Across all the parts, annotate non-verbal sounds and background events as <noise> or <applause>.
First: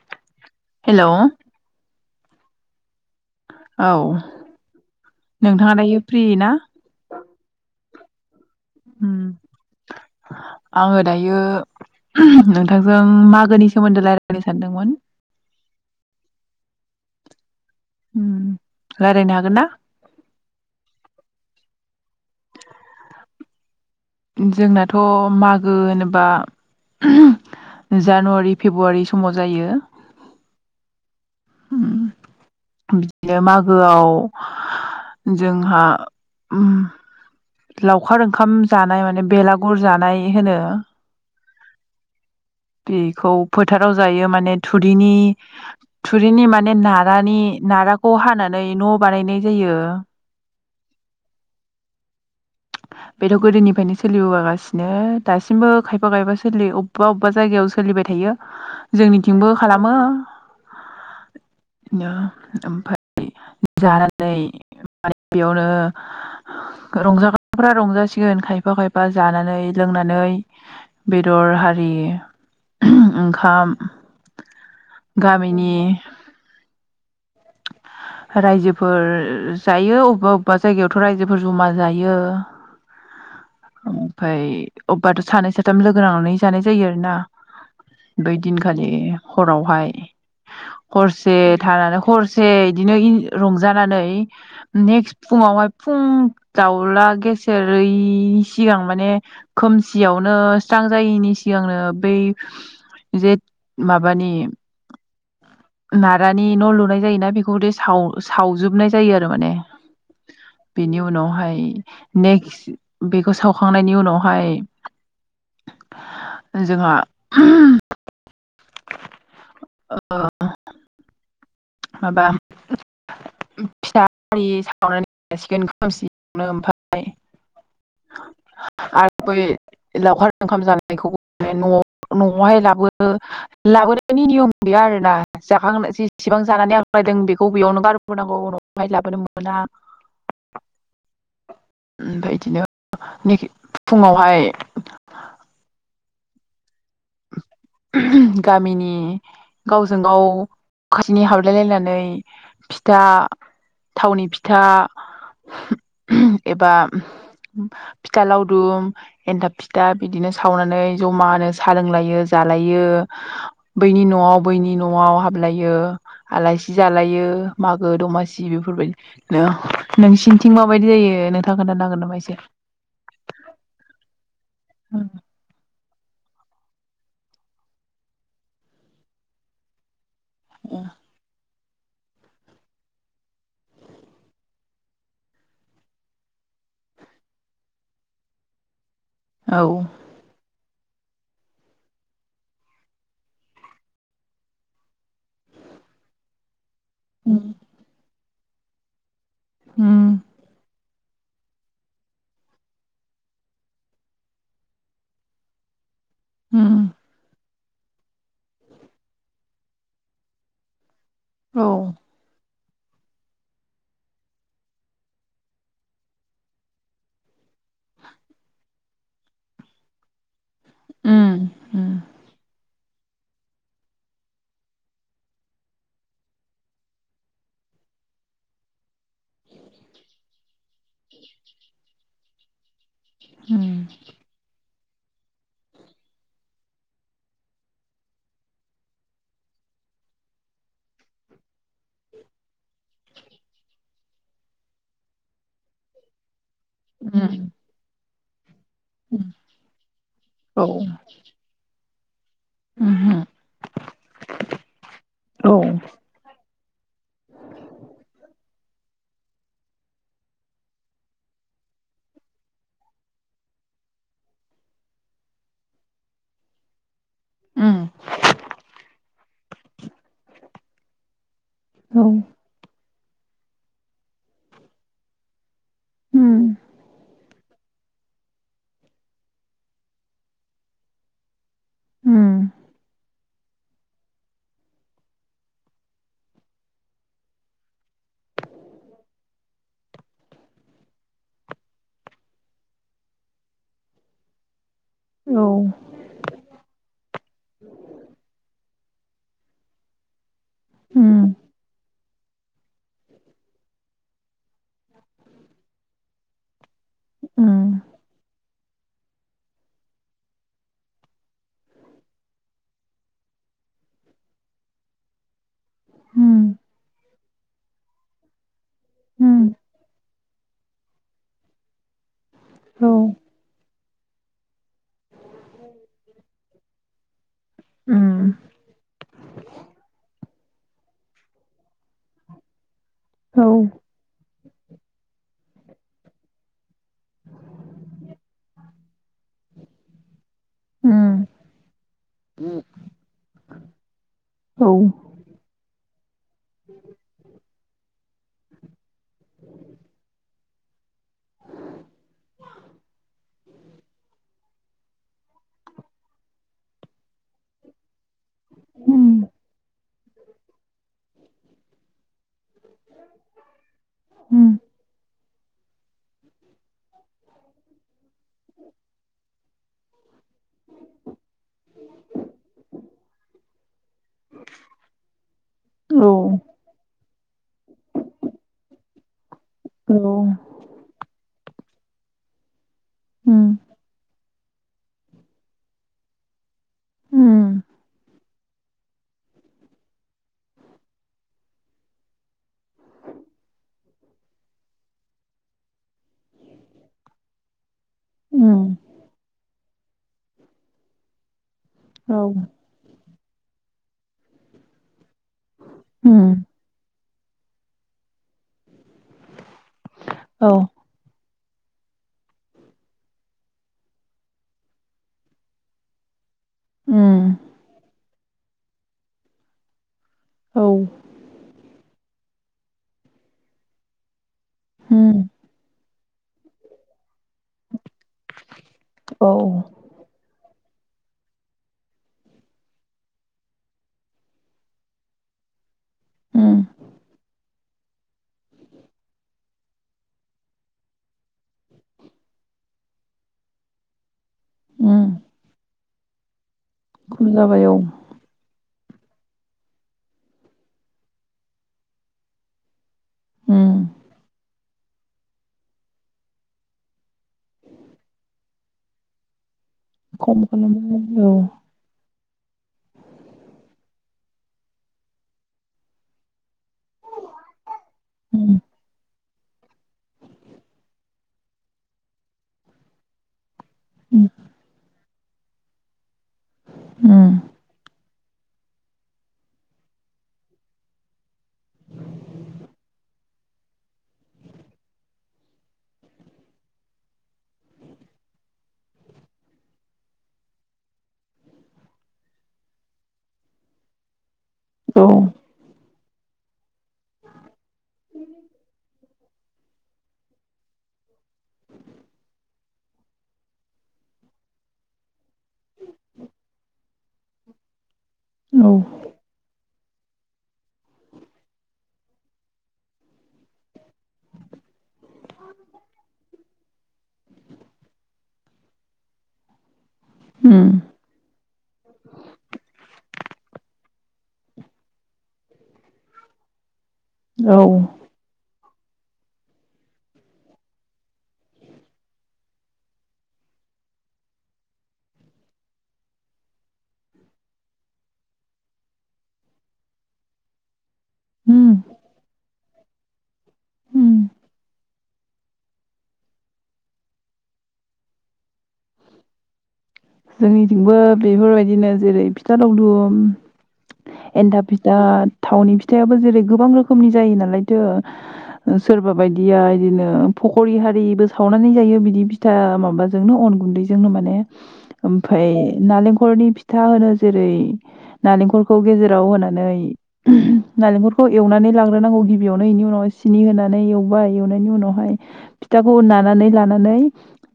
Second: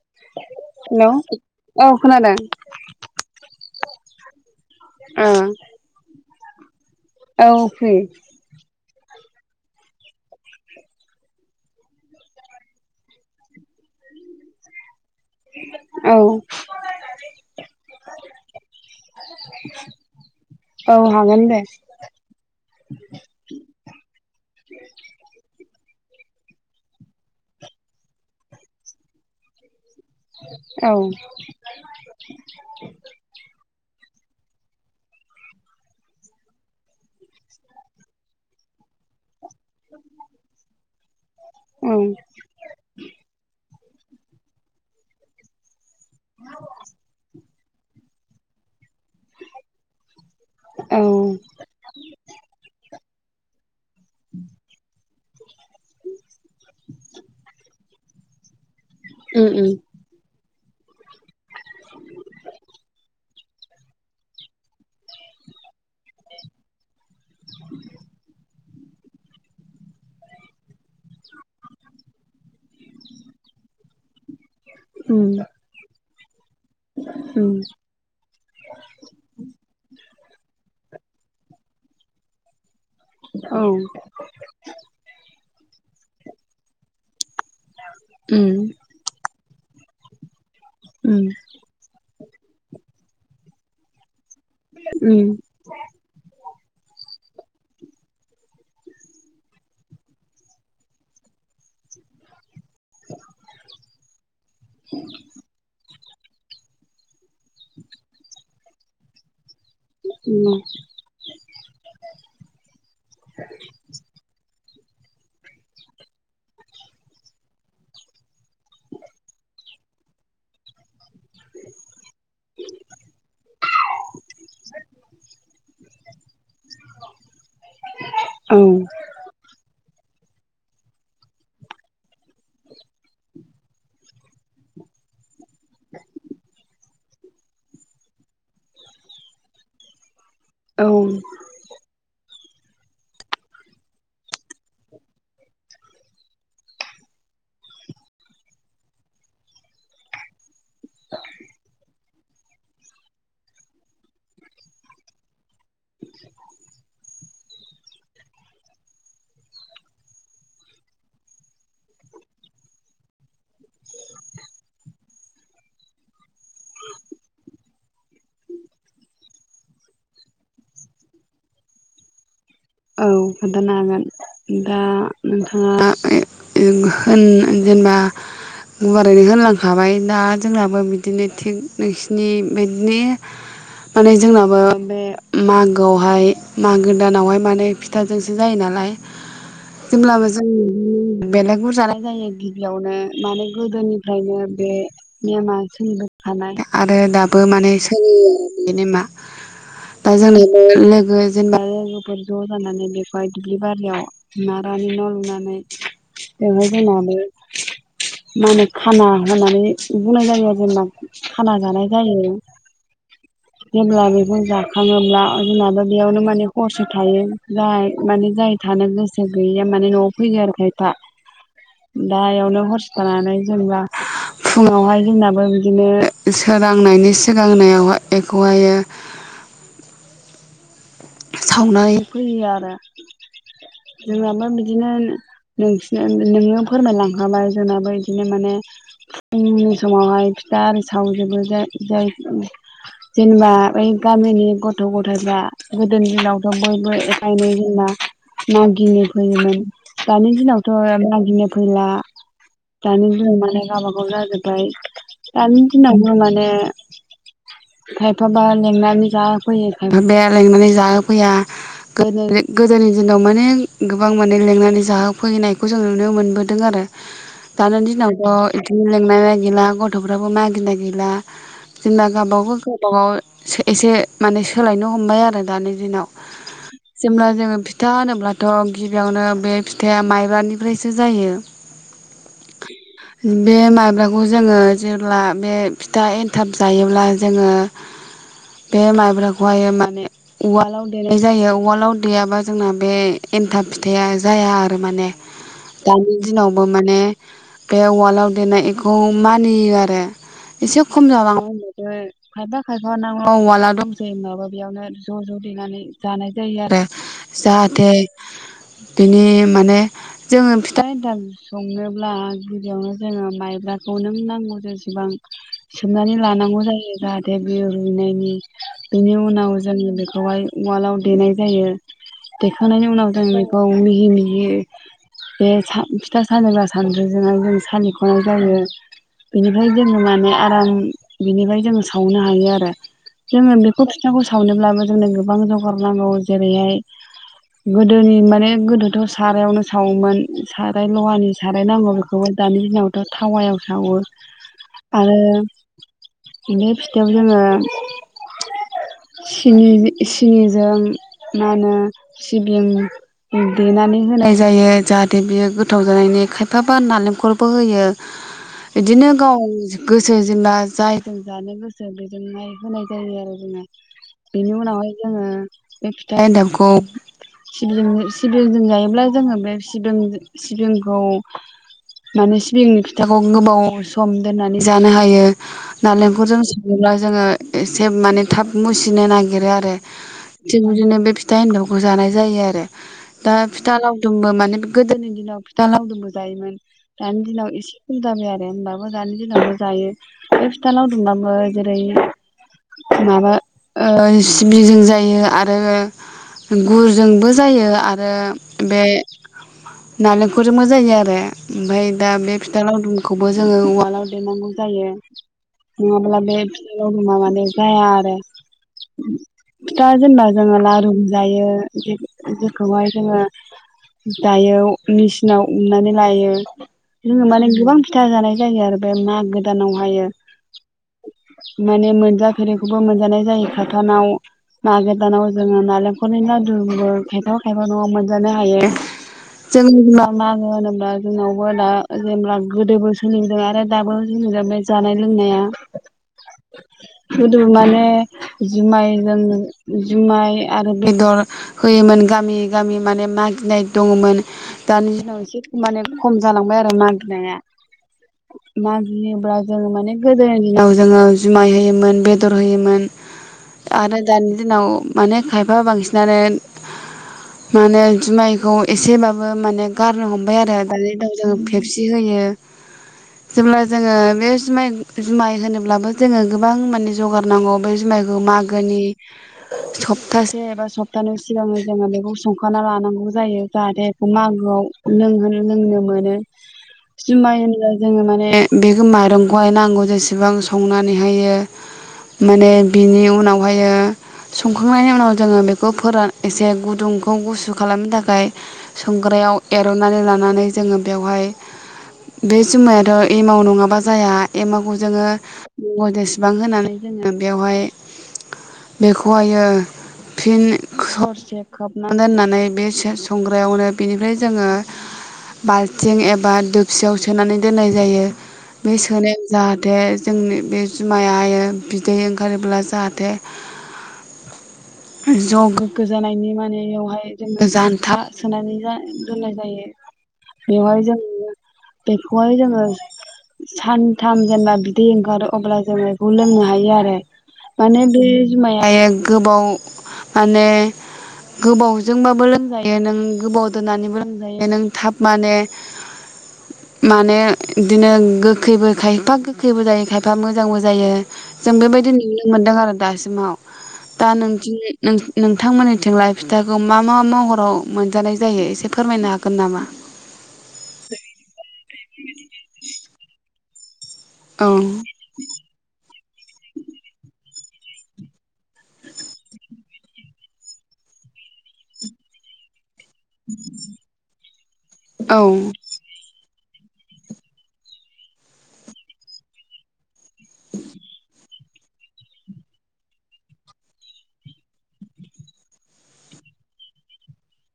<inaudible> Hello औ hello औ खोनादों औ ओ नोंथाङा दायो फ्रि ना? औ <inaudible> उम आङो दायो नोंथांजों मागोनि सोमोन्दै रायज्लायनो सानदोंमोन। औ उम रायलायनो हागोन ना? औ हागोन दे। जोंनाथ' मागो बा जानुवारि फेब्रुवारि समाव जायो। औ। बिदिनो मागोआव जोंहा उम लावखार ओंखाम जानाय माने बेला गुरजानाय होनो। औ बेखौ फोथाराव जायो माने थुरिनि थुरिनि माने नारानि नाराखौ हानानै न' बानायनाय जायो। औ। बेथ' गोदोनिफ्रायनो सोलिबोागासिनो दासिमबो खायफा खायफा सोलियो अबेबा अबेबा जायगायाव सोलिबाय थायो जोंनिथिंबो उम खालामो। नो ओफाय जा जानानै बेयावनो रंजाग्राफ्रा रंजासिगोन खायफा खायफा बा जानानै लोंनानै बेदर आरि ओंखाम उम उम गामिनि उम रायजोफोर जायो अबेबा अबेबा जायगायाव रायजोफोर जमा जायो। औ ओमफफ्राय अबबाथ' सानै साथाम लोगो नांनानै जानाय जायो आरोना बै उम दिनखालि। हरावहाय। उम हरसे थानानो हरसे। ए बिदिनो रंजानानै। नेक्स्ट उम फुङावहाय फुं दाउला गेसेेर इनि सिगां माने खोमसियावनो स्रां जायैनि सिगांनो बै जे माबानि नारानि न' लुनाय जायोना। बेखौदिे साव सावजोबनाय जायो आरो माने बेनि उनावहाय नेक्स्ट बेखौ सावखांनायनि उनावहाय जोंहा ओ माबा फिथि सावनानै जासिगोन खोमसिनो ओमाय उम आरो बै लावखार ओंखाम जानायखौ न न'आवहाय लाबो लाबोनायनि नियम गैया आरोना जाखांनोसि जानानै आंलायदों बेखौ बेयावनो गारोनांगौ उनावाय लाबोनो मोना औ ओमफ्राय बिदिनो फुङावहाय गामिनि गावजों गाव खाथिनि हाबलायलायनानै फिथा थावनि फिथा एबा फिथा लावदुम एन्थाब फिथा बिदिनो सावनानै जमा होनोसै सा लोंलायो जालायो बैनि न'आव बैनि न'आव हाबलायो आलासि जालायो मागो दमासि बेफोरबायदि नोंसिनिथिं माबायदि जायो नोंथाङा खोन्थानो हांगोन नामा इसे औ खोन्थानो हागोन दा नोंथाङा जेनेबा गुवारैनो होनलांखाबाय दा जोंनाबो बिदिनो थिग नोंसिनि बिदिनो माने जोंनाबो बे मागोआवहाय मागो दानावहाय माने फिथाजोंसो जायो नालाय औ जेब्लाबो जों बेलागुरजानाय जायो गिबियावनो माने गोदोनिफ्रायनो बे नेमा सोमलिबोखानाय आदा दाबो उम माने सोलियो बिनेमा दा जों बिदिनो <inaudible> ज' जानानै बेवहाय दुब्लि बारियाव नारानि न' लुनानै <inaudible> उम बिमाबो मा होनो खाना होननानै बुंनाय जायो आरो जेंना खाना औ जानाय जायो जेब्ला बेखौ जाखाङोब्ला जोंनाब' बेयावनो माने खहसै थायो जाय माने जाय थानो गोसो गैयैया माने नवाव फैयो आरो खायफा उम उम दायावनो हरसे जानानै जेनेबा फुङावहाय जोंनाबो बिदिनो सोरांनायनि सिगांनायावाय बेखौहायो सावनाय फ्रि <unintelligible> आरो उम <inaudible> बिदिनो नोंसिना नोङो फोरमायलांखाबाय जोंनाबो बिदिनो माने फुंनि समावहाय फिथा आरि सावजोबो ज ज जेनेबा बै गामिनि गथ' गथायाइफ्रा <inaudible> गोदोनि दिनाव बयबो अननाय गामि उम जानायनि होनना <inaudible> मागिनो फैयोमोन दानि औ दिनावथ' मागिनो फैला <inaudible> दानि उमहो दिनाव माने गावबागाव जाजोबबाय औ दानि दिनावनो माने खायफाबा <inaudible> जेंनानि जा फैयोब <inaudible> लेंनानै जाहोफैया गोदो गोदोनि दिनाव माने गोबां माने लिेंनानै जाहोफैनायखौ जों नुनो मोनबोदों आरो उम दानाय दिनावथ' इदि लेंना गैला गथ'फ्राबो मागिना गैला औ जेनबा गावबा गाव गोबाव एसे माने सोलायनो ह हमबाय आरो दानि दिनाव उम जेब्ला जोङो फिथा होनोब्लाथ' गिबियावनो बे फिथाइा माइब्रानिफ्रायसो जायो उम बे माइब्राखौ जोङो जेब्ला बे फिथा‌ एनथाब जायोब्ला जोङो बे माइब्राखौहाय माने उवालाव देनाय जायो उवालाव देयाबा जोंना बे एन्थाब फिथाइया जाया आरो माने औ दानि दिनावबो बे उवालवाव देनाय खौ मानियो आरो एसे खम उम जालाङो होनबाबो खाइफा खायफा नांगौ उवाला दं माबा बेयावनो ज' ज' देनानै जानाय जायो आरो उम जाहाथे बिनि माने जोङो फिथा एन्थाल संनोब्ला गिबियावनो जोङो माइब्राखौ नों नांगौ जेसेबां <inaudible> सोमनानै उम लानांगौ देबिनायनि बिनि उम उनाव जोङो बेखौहाय उवालाव देनाय जायो औ देखानायनायनि उनाव जों बेैखौ मिहि मिहि बे सान फिथा सालिग्रा सानद्रिजों जाइजों जों सालिख'नाय उम जायो आराम बिनिफ्राय जोङो सावनो हायो आरो औ जोङो बेखौ फिथाखौ मोनोबलाबो गोबां जगार उम नांगौ आरो औ बे फिथाइयाव जोङो सिनि सिनिजों मा होनो <unintelligible> देनानै होनाय जायो जाहाथे बेयो गोथाव <unintelligible> खायफाबा नालेंखरबो होयो बिदिनो उम गाव गोसो <unintelligible> उम बिनि उनाव जोङो <unintelligible> था एन्दाबखौ सिबिं सिबिंजों जायोब्ला जोङो बे सिबिं सिबिंखौ माने सिबिंनि खिथाखौ गोबाव सम दोननानै जानो हायो। औ नालेंखरजों सङोब्ला जोङो एसे माने थाब मुसिनो ना गिरो आरो औ थिग बिदिनो बे फिथा एनथावखौ जानाय जायो आरो। दा उम फिथा लावदुमबो माने गोदोनि दिनाव फिथा लावदुमबो जायोमोन। दानि दिनाव उम एसे खदाबाय आरो होमबाबो दानि दिनावबो जायो। बे फिथा लावदुमबाबो जेरै माबा ओ सिबिजों जायो आरो गुरजोंबो जायो आ आरो उम बे नालेंखरजोंबो जायो आरो। ओमफ्राय दा औ बे फिथा लावदुम खौबो जोङो उवालाव देरेनांगौ जायो। माब्लाबा उम फिथा लावदु मा माने जाया आरो फिथा जेनोबा औ जोङो लारुबो जायो। जेखौ जेखौहाय जोङो दायो मेचिनाव उमनानै लायो। रोङो उम माने गोबां फिथा जानाय जायो आरो बे मागो दानावहायो। औ माने मोन फेरैखौबो मोनजानाय जायो खाथानाव। मागो उम दानाव जों <unintelligible> <unintelligible> लादुबो <unintelligible> हायबा न'आव मोनजानो हायो। औ जों <unintelligible> बा जोंनावबो दा जेनोबा गोदोबो सोलिबोदों आरो दाबो जों बे जानाय लोंनाया उम। खिन्दु माने जुमायजों जुमाय आरो बेदर होयोमोन गामि गामि माने मागिनाय दङमोन। दानि उम दिनाव एसे माने खम जालांबाय आरो खम मागिनाया। जाबाय औ मागि गियोब्ला जों माने गोदोनि दिनाव जोङो जुमाय होयोमोन बेदर होयोमोन उम आरो दानि दिनाव माने खायफा बांसिन नानो माने जुमाइखौ एसेबाबो माने गारनो हमबाय खम आरो दानि दाउ खालामबाय जों औ फेपसि होयो। जेब्ला जोङो बे जुमाइ जुमाइ होनोब्लाबो जोङो गोबां मा जगारनांगौ बे जुमायखौ उम मागोनि सप्तासे एबा सप्तानि सिगांनो जोङो बेखौ संखाना लानांगौ जायो। जाहाथे बेखौ उम मागोआव लोंहो लोंनो मोनो। जुमाय उम होनोबा जोङो माने बे बेखौ माइरंखौहाय नांगौ जेसेबां संनानैहायो माने बिनि उनावहायो संखांनायनि उनाव जोङो बेखौ फोरान एसे गुदुंखौ गुसु खालामनो थाखाय संग्रायाव एर'नानै लानानै जोङो बेवहाय बे जुमायाथ' एमाव नङाबा जाया। एमावखौ जोङो औ औ <unintelligible> बिबां होनानै जोङो बेवहाय बेखौहाय ओ- फिन हरसे खोबना दोननानै बे संग्रायावनो बेनिफ्राय जोङो बाल्थिं एबा दोपसियाव सोनानै दोननाय जायो। उम बे सोनायाव जाहाथे जोंनि बे जुमाया हायो बिदै ओंखारोब्ला जाहाथे ज' गोग्गो जानायनि मानियावहाय जोङो जान्था सोनानै दोननाय जायो। बेवहाय जोङो बेखौहाय जोङो। सानथाम दोनबा बिदै ओंखारो। अब्ला जोङो बेखौ लोंनो हायो आरो। औ माने बे जुमाया। फायो गोबाव माने गोबावजोंबाबो लोंजायो नों गोबाव दोननानैबो लोंजायो नों थाब माने माने इदिनो गोखैबो खायफा गोखैबो जायो खा फा मोजांबो जायो जों उम बेबायदि नुनो मोनदों आरो दासिमाव दा उम नोंथिं नों नोंथांमोननि थिंलाय फिथाखौ मा मा महराव मोनजानाय जायो एसे फोरमायनो हागोन नामा? जोंनिथिंबो बेफोरबायदिनो जेरै फिथा लावदुम। औ एन्थाब फिथा थावनि फिथायाबो जेरै गोबां रोखोमनि जायो नालाय। थोओ सोरबा बायदिया इदिनो फखरि हारिबो सावनानै जायो बिदि फिथा मा बाजोंनो अन गुन्दैजोंनो माने। औ ओमफाय नालें खलनि फिथा होनो जेरै नालेंखलखौ गेजेराव होनानै। उम नालेंखरखौ एवनानै लाग्रोनांगौ गिबियावनो इनि उनाव सिनि होनानै एवबाय एवनायनि उनावहाय फिथाखौ नानानै लानानै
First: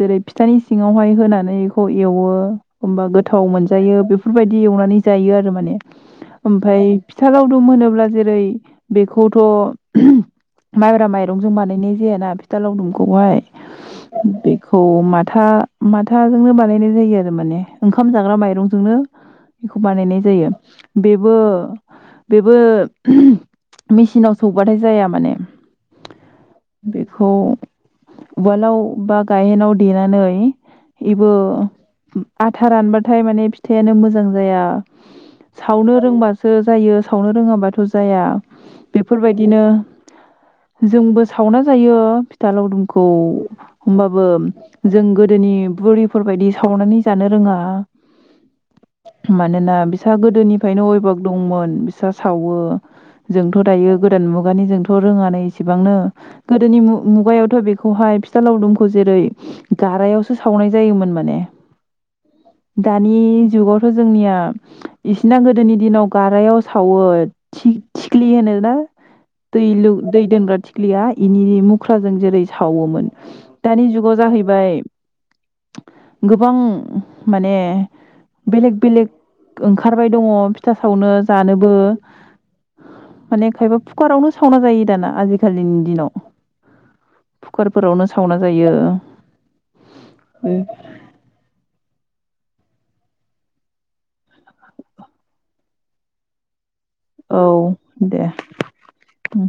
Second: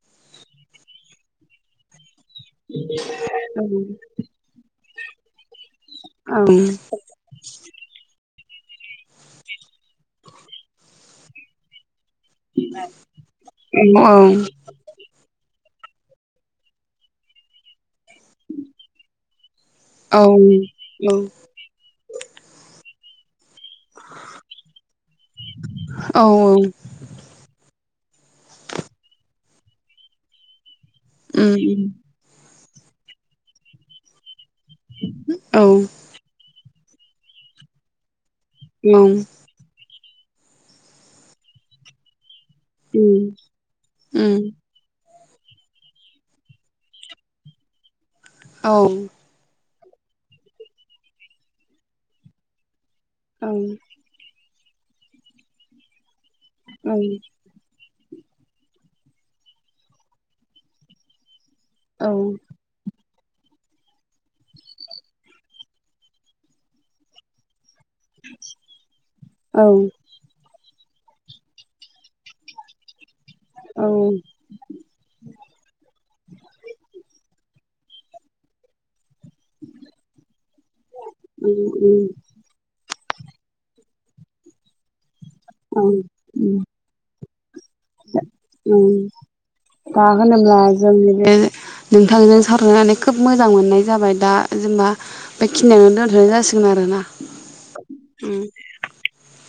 जेरै फिथानि सिङावहाय होनानै बेखौ। एवो होमबा गोथाव मोनजायो बेफोरबायदि एवनानै। जायो आरो माने। ओमफाय फिथा लावदुम होनोब्ला जेरै - बेखौथ' माइब्रा माइरंजों बानायनाय। जाया ना फिथा लावदुमखौहाय औ बेखौ मा था माथाजोंनो बानायनाय। जायो आरो माने ओंखाम जाग्रा माइरंजोंनो। बेखौ औ बानायनाय जायो औ बेबो बेबो। ओमह मेचिनाव सौबाथाय जाया माने औ बेखौ। उवालाव बा गायहेनाव देनानै। इबो उम आथा रानबाथाय माने फिथायानो मोजां जाया। औ सो जायो सावनो रोङाबाथ' जाया। औ ओं बेफोरबायदिनो, जोंबो सावना जायो फिथा लावदुमखौ उम होमबाबो उम जों गोदो दोनि बुरिफोरबायदि सावनानै जानो रोङा औ मानोना बिसोर बिसा गोदोनिफायनो अयभाक दंमोन बिसा सावो जोंथ दायो गोदान मुगायाव खुगानि जोंथ रोङानै इसेबांनो गोदोनि मुग मुगायावथ बे खौहाय फिथा लावदुमखौ जेरै गारायावसो सावनाय जायोमोन माने औ दानि जुगावथ जोंनिया इसिना गोदोनि दिनाव गारायाव सावो थिग थिख्लि होनो ना औ दै लु दै दोनग्रा थ ख्लिया इनि मुख्राजों जेरै सावोमोन दानि जुगाव जाहैबाय गोबां माने बेलेग बेलेक ओंखारबाय दङ फिथा सावनो उम जानोबो उम माने खायबा फुकारावनो सावना जायो दाना आजिखालि खालिनि औ दिनाव कुकारफोरावनो सावना जायो उम दा होनोब्ला जोंनि बे नोंथांजों सावरायनानै खोब मोजां मोननाय जाबाय दा जेनबा बेखिनिययावनो दोनथनाय जासिगोन आरोना औ दे उम उम